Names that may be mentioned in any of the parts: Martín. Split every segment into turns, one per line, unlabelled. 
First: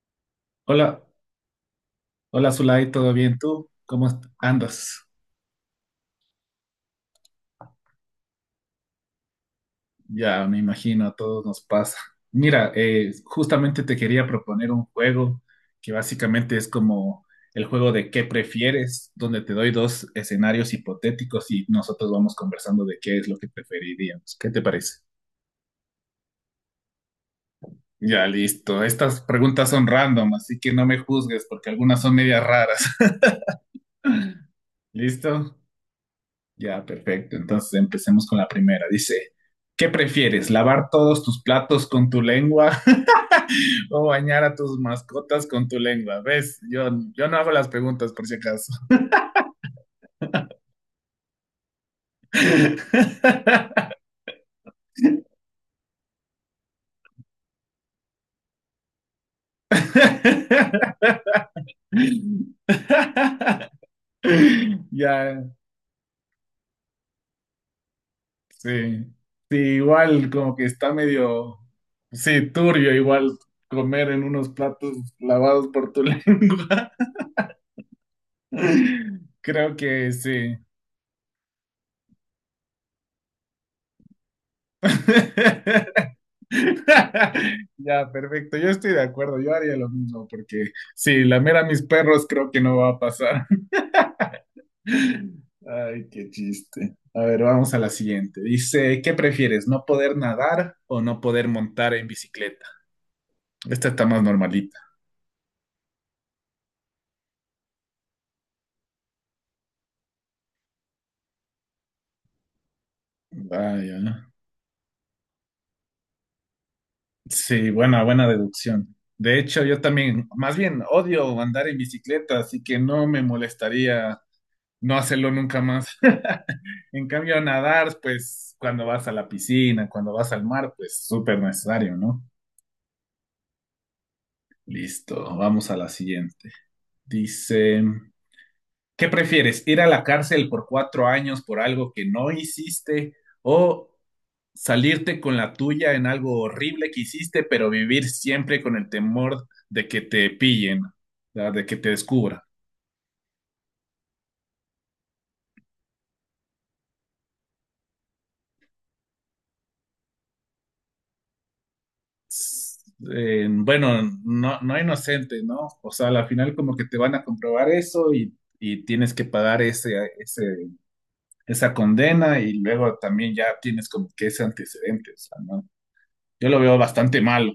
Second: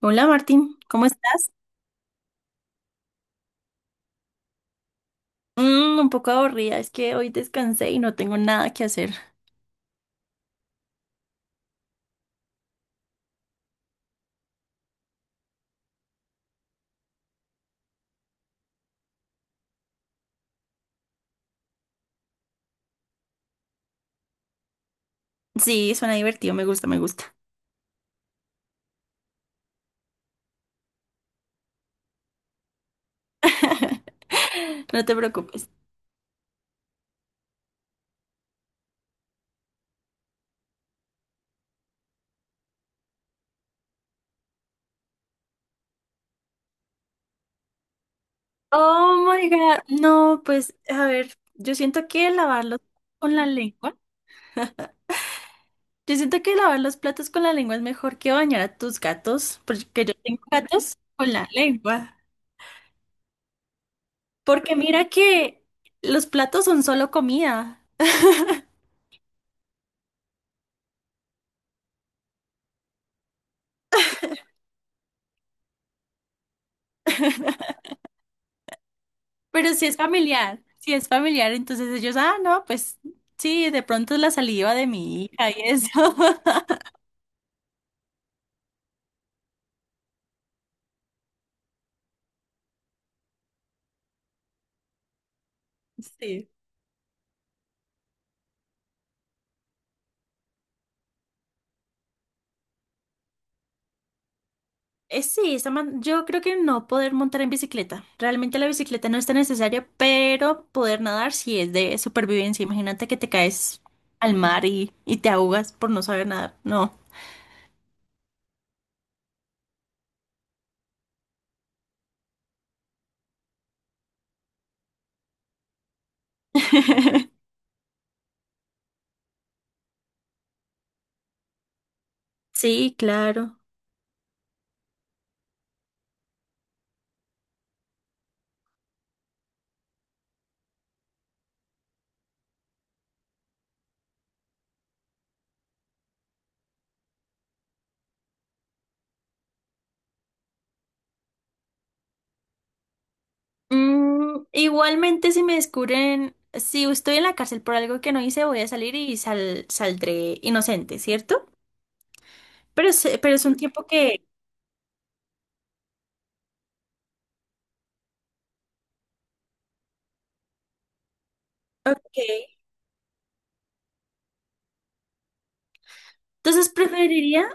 Hola Martín,
Hola,
¿cómo estás?
hola Zulay, ¿todo bien tú? ¿Cómo andas?
Un poco aburrida, es que hoy descansé y no tengo nada que hacer.
Ya me imagino, a todos nos pasa. Mira, justamente te quería proponer un juego que básicamente es como el juego de qué prefieres, donde te doy dos escenarios hipotéticos y nosotros vamos conversando de qué es lo que preferiríamos. ¿Qué te parece?
Sí, suena divertido, me gusta.
Ya, listo. Estas preguntas son random, así que no me juzgues porque algunas son medias raras.
No te
¿Listo?
preocupes.
Ya, perfecto. Entonces empecemos con la primera. Dice, ¿qué prefieres? ¿Lavar todos tus platos con tu lengua o bañar a tus mascotas con tu lengua? ¿Ves? Yo no hago las preguntas por si acaso.
Oh my God, no, pues a ver, yo siento que lavarlos con la lengua, yo siento que lavar los platos con la lengua es mejor que bañar a tus gatos, porque yo tengo gatos con la lengua. Porque mira
Ya,
que los platos son solo comida.
sí. Sí, igual como que está medio, sí, turbio igual comer en unos platos lavados por tu lengua.
Pero
Creo
si es
que sí.
familiar, si es familiar, entonces ellos, ah, no, pues sí, de pronto es la saliva de mi hija y eso.
Ya, perfecto. Yo estoy de acuerdo. Yo haría lo mismo porque sí, lamer a mis perros creo que no va a pasar. Ay, qué
Sí.
chiste. A ver, vamos a la siguiente. Dice, ¿qué prefieres? ¿No poder nadar o no poder montar en bicicleta? Esta está más normalita.
Sí, yo creo que no poder montar en bicicleta. Realmente la bicicleta no está necesaria, pero poder nadar sí es de supervivencia. Imagínate que te caes
Vaya.
al mar y te ahogas por no saber nadar. No.
Sí, buena, buena deducción. De hecho, yo también, más bien, odio andar en bicicleta, así que no me molestaría no hacerlo nunca más. En cambio, nadar, pues cuando vas a la piscina, cuando vas al mar, pues súper necesario, ¿no?
Sí, claro.
Listo, vamos a la siguiente. Dice, ¿qué prefieres? ¿Ir a la cárcel por cuatro años por algo que no hiciste o salirte con la tuya en algo horrible que hiciste, pero vivir siempre con el temor de que te pillen, ¿verdad? De que te descubran?
Igualmente, si me descubren, si estoy en la cárcel por algo que no hice, voy a salir y saldré inocente, ¿cierto? Pero es un tiempo
Bueno,
que...
no, no inocente, ¿no? O sea, al final como que te van a comprobar eso y tienes que pagar esa
Ok.
condena y luego también ya tienes como que ese antecedente, o sea, ¿no? Yo lo
Entonces
veo bastante
preferiría...
malo,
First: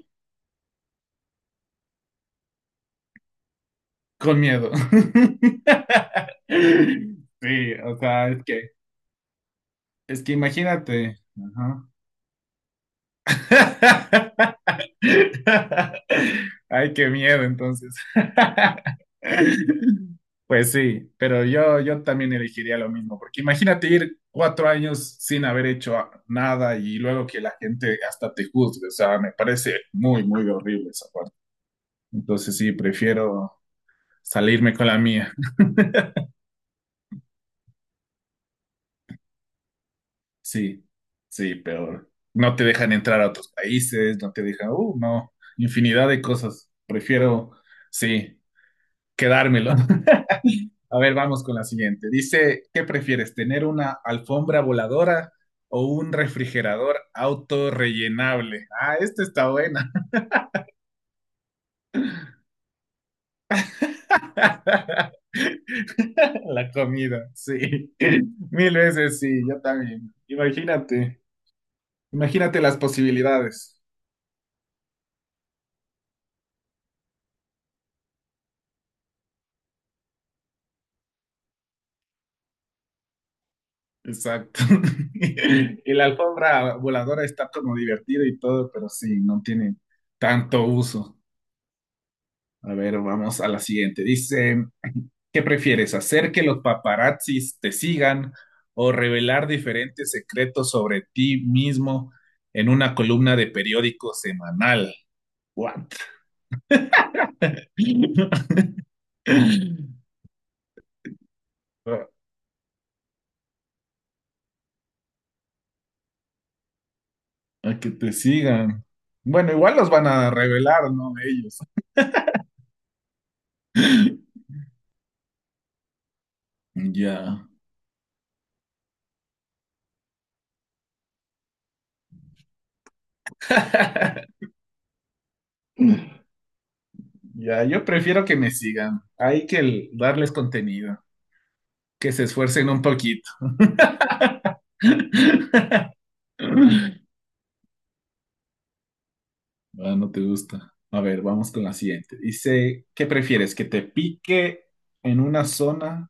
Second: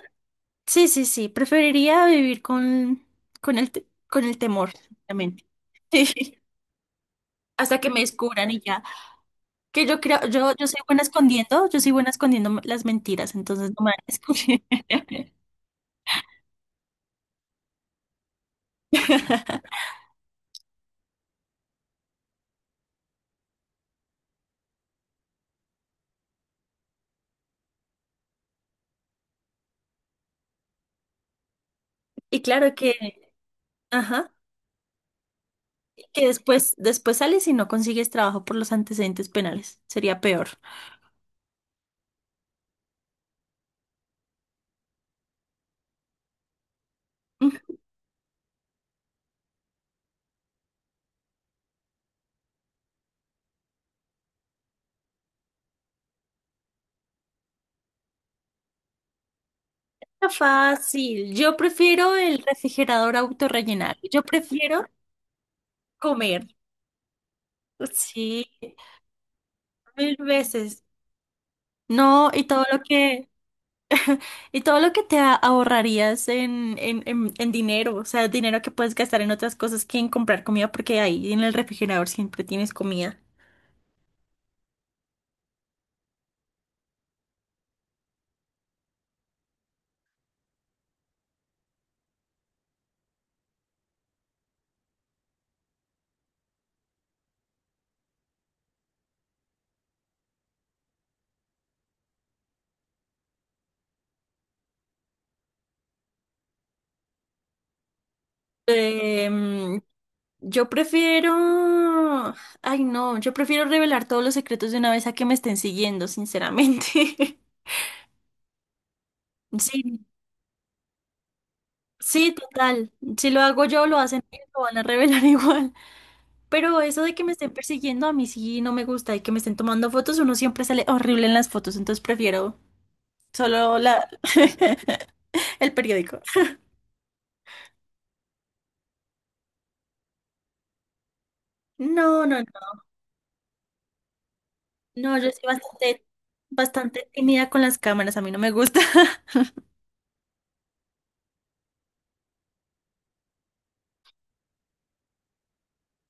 Sí, sí, sí. Preferiría vivir con el, con el
con
temor,
miedo.
exactamente. Sí.
Sí,
Hasta que
o
me
sea,
descubran y ya. Que yo creo,
es que
yo, soy buena
imagínate,
escondiendo, yo
ajá.
soy buena escondiendo las mentiras, entonces no me van a descubrir.
Ay, qué miedo entonces. Pues sí, pero yo también elegiría lo mismo, porque imagínate ir cuatro años sin haber hecho nada y luego que la gente hasta te juzgue, o sea, me parece muy, muy horrible esa parte.
Y
Entonces sí,
claro que,
prefiero
ajá,
salirme con la mía.
que después sales y no consigues trabajo por los antecedentes penales. Sería peor.
Sí, sí, pero no te dejan entrar a otros países, no te dejan, no, infinidad de cosas. Prefiero,
Mm,
sí, quedármelo. A ver, vamos con la siguiente. Dice, ¿qué prefieres, tener una alfombra voladora o un refrigerador autorrellenable? Ah, esta está buena.
Está fácil. Yo prefiero el refrigerador autorrellenable. Yo prefiero comer.
La comida, sí.
Sí,
Mil veces sí, yo también.
mil veces. No,
Imagínate las posibilidades.
y todo lo que ahorrarías en dinero, o sea, dinero que puedes gastar en otras cosas que en comprar comida, porque ahí en el refrigerador siempre tienes comida.
Exacto. Y la alfombra voladora está como divertida y todo, pero sí, no tiene tanto uso. A ver, vamos a la siguiente. Dice, ¿qué prefieres, hacer que los paparazzis te sigan o revelar diferentes secretos sobre ti mismo en una columna de periódico semanal? What?
Em, yo prefiero,
A
ay no, yo prefiero revelar todos los secretos de una vez a que me estén siguiendo, sinceramente.
a que te sigan. Bueno, igual los
Sí,
van a revelar, ¿no? Ellos.
sí, total. Si lo hago yo, lo hacen ellos, lo van a revelar igual. Pero eso de que me
Ya.
estén persiguiendo, a mí sí no me gusta. Y que me estén tomando fotos, uno siempre sale horrible en las fotos. Entonces prefiero solo la... el periódico.
Ya, yo prefiero que me sigan. Hay que darles contenido, que se
No, no, no.
esfuercen un poquito.
No, bastante tímida con las cámaras. A mí no me gusta.
Ah, no te gusta. A ver, vamos con la siguiente. Dice, ¿qué prefieres? ¿Que te pique en una zona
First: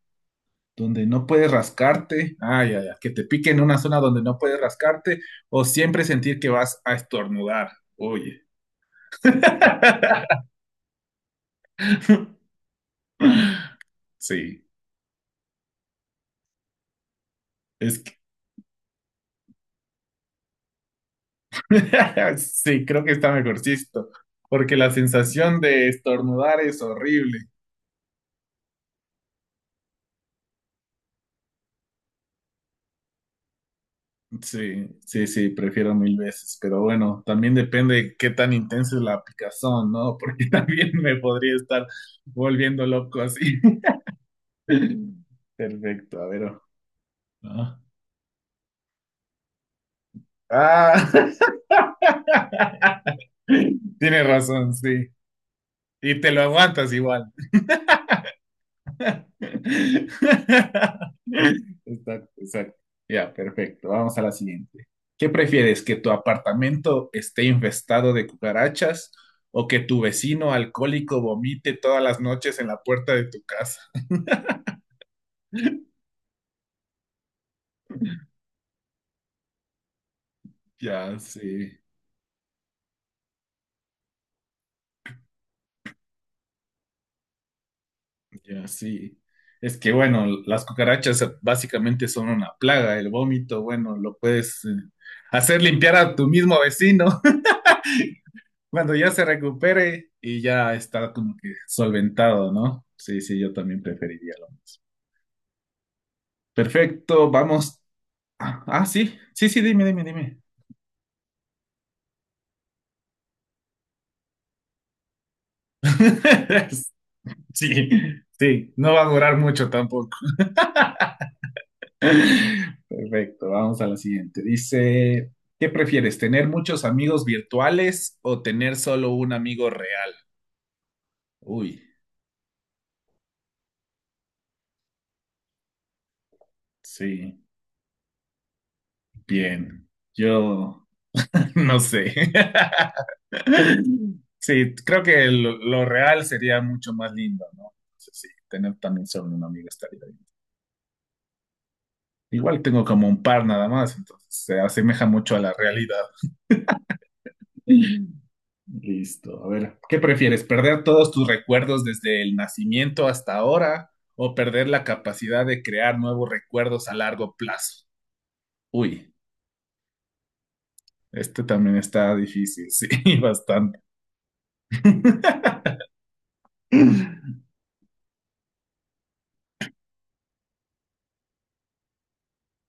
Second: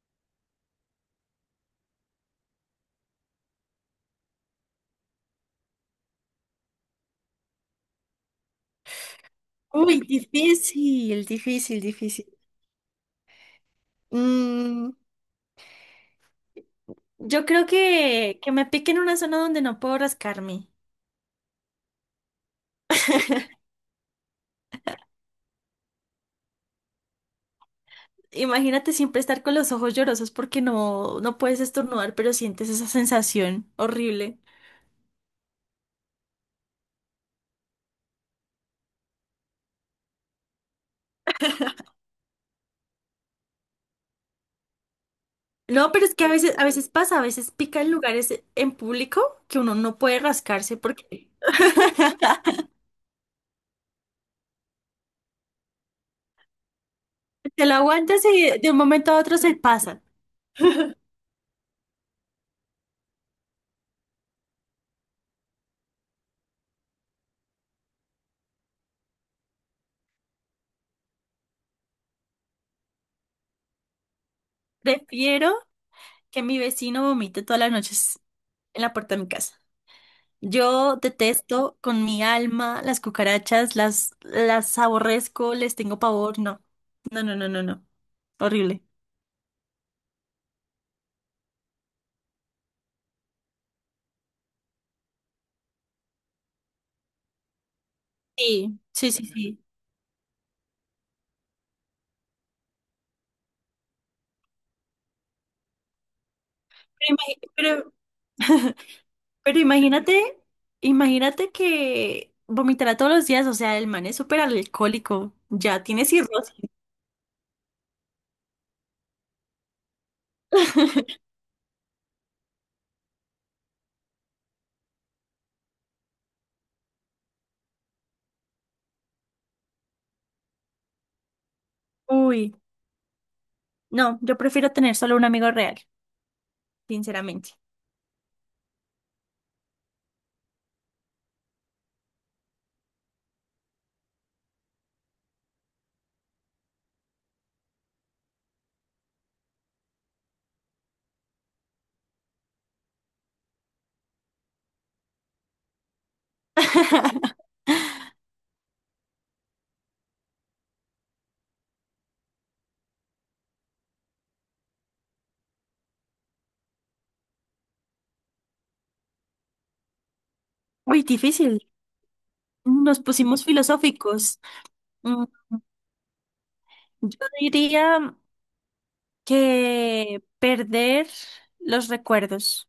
donde no puedes rascarte? Ah, ya, ya. ¿Que te pique en una zona donde no puedes rascarte? ¿O siempre sentir que vas a estornudar? Oye.
Uy, difícil, difícil, difícil.
Sí,
Mm, yo creo
es que...
que me pique en una zona donde no puedo rascarme.
sí, creo que está mejorcito. Porque la sensación de estornudar es horrible.
Imagínate siempre estar con los ojos llorosos porque no, no puedes estornudar, pero sientes esa sensación horrible.
Sí, sí, sí, prefiero mil veces, pero bueno, también depende qué tan intensa es la picazón, ¿no? Porque también me podría estar volviendo loco así.
No, pero es
Perfecto,
que
a ver.
a veces pasa, a veces
Ah,
pica en lugares en público que uno no puede rascarse porque
ah, tienes razón, sí. Y te lo aguantas igual.
te lo aguantas y de un momento a otro se pasa.
Exacto, exacto. Ya, perfecto. Vamos a la siguiente. ¿Qué prefieres, que tu apartamento esté infestado de cucarachas o que tu vecino alcohólico vomite todas las noches en la puerta de tu casa?
Prefiero que mi vecino vomite todas las noches en la puerta de mi casa. Yo
Ya,
detesto
sí,
con mi alma las cucarachas, las aborrezco, les tengo pavor, no. No, no, no, no, no.
ya,
Horrible.
sí. Es que, bueno, las cucarachas básicamente son una plaga. El vómito, bueno, lo puedes hacer limpiar a tu mismo vecino.
Sí,
Cuando ya
sí,
se
sí, sí.
recupere y ya está como que solventado, ¿no? Sí, sí, yo también preferiría lo mismo.
Pero,
Perfecto, vamos. Ah, ah, sí, sí,
pero
sí, dime, dime, dime.
imagínate, imagínate que vomitará todos los días, o sea, el man es súper alcohólico, ya tiene cirrosis.
Sí, sí, no va a durar mucho tampoco. Perfecto, vamos a la siguiente. Dice, ¿qué prefieres, tener muchos amigos virtuales o tener solo un amigo real? Uy,
Uy, no, yo prefiero tener solo un amigo real,
sí,
sinceramente.
bien. Yo no sé. Sí, creo que lo real sería mucho más lindo, ¿no? Entonces, sí, tener también solo una amiga estaría bien. Igual tengo como un par nada más, entonces se asemeja mucho a la realidad. Listo. A ver, ¿qué prefieres? ¿Perder todos tus recuerdos desde el nacimiento hasta ahora o perder la capacidad de crear nuevos recuerdos a largo plazo? Uy,
Uy,
este
difícil.
también está difícil, sí,
Nos pusimos
bastante.
filosóficos. Mm, Yo diría que perder los recuerdos.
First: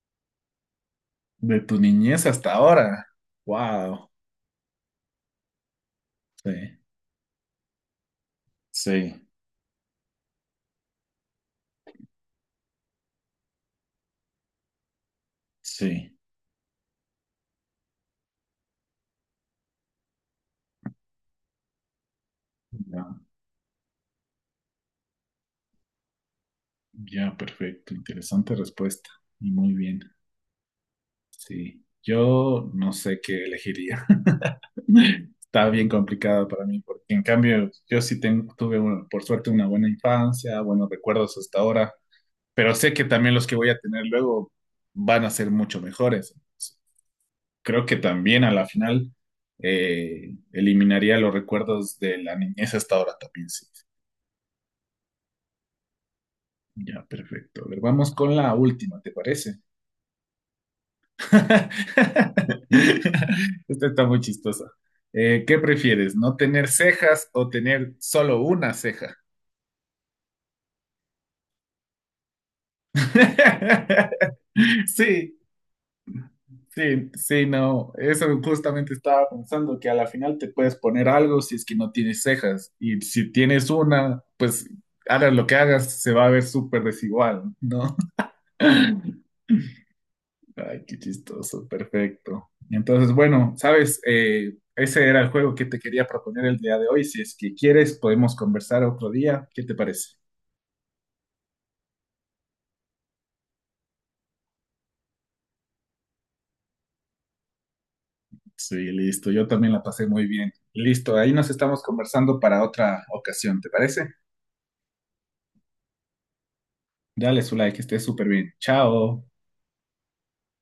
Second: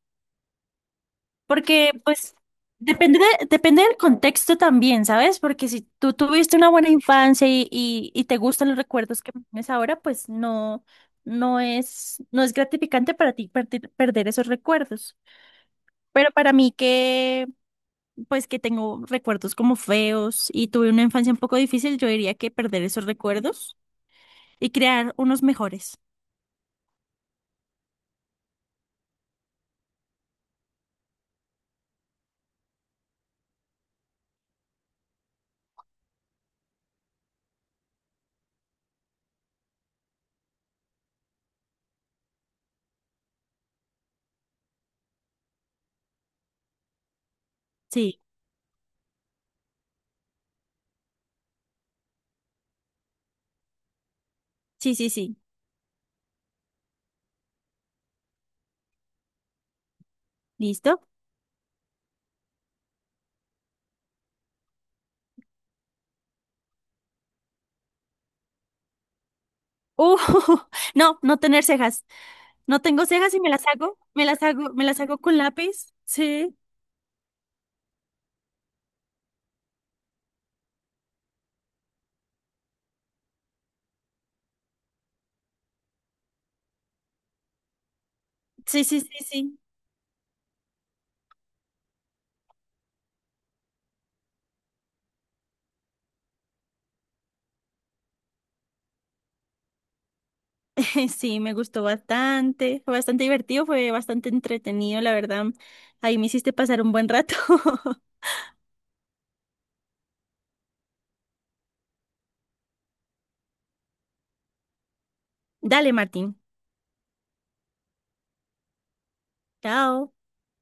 De tu
Porque,
niñez
pues,
hasta ahora.
depende del
Wow.
contexto también, ¿sabes? Porque si tú
Sí.
tuviste una buena infancia y te gustan los
Sí,
recuerdos que tienes ahora, pues no, no es gratificante para ti perder, perder esos recuerdos.
sí.
Pero para mí que, pues, que tengo recuerdos como feos y tuve una infancia un poco difícil, yo diría que perder esos
Ya,
recuerdos y crear unos mejores.
ya, perfecto. Interesante respuesta. Y muy bien. Sí. Yo no sé qué elegiría. Está bien complicado para mí, porque en cambio yo sí tuve, por suerte, una buena infancia, buenos recuerdos hasta ahora, pero sé que también los que voy a tener luego van a ser mucho mejores. Creo que
Sí,
también a la final eliminaría los recuerdos de la niñez hasta ahora también, sí.
sí, sí, sí.
Ya, perfecto. A ver, vamos con la última, ¿te parece?
¿Listo?
Esta está muy chistosa. ¿Qué prefieres? ¿No tener cejas o tener solo una ceja?
Uh, no, no tener cejas. No tengo cejas y me las hago
Sí,
con lápiz. Sí,
sí, sí, no. Eso justamente estaba pensando que a la final te puedes poner algo si es que no tienes cejas. Y si tienes una, pues hagas lo que hagas, se va a ver súper desigual, ¿no?
sí, sí, sí, sí.
Ay, qué chistoso, perfecto. Entonces, bueno, sabes, ese era el juego que te quería proponer el día de hoy. Si es que quieres, podemos conversar otro día. ¿Qué te parece?
Sí, me gustó bastante. Fue bastante divertido, fue bastante entretenido, la verdad. Ahí me hiciste pasar un buen rato.
Sí, listo. Yo también la pasé muy bien. Listo, ahí nos estamos conversando para otra ocasión, ¿te parece?
Dale, Martín.
Dale su like, esté súper bien. Chao.
Chao.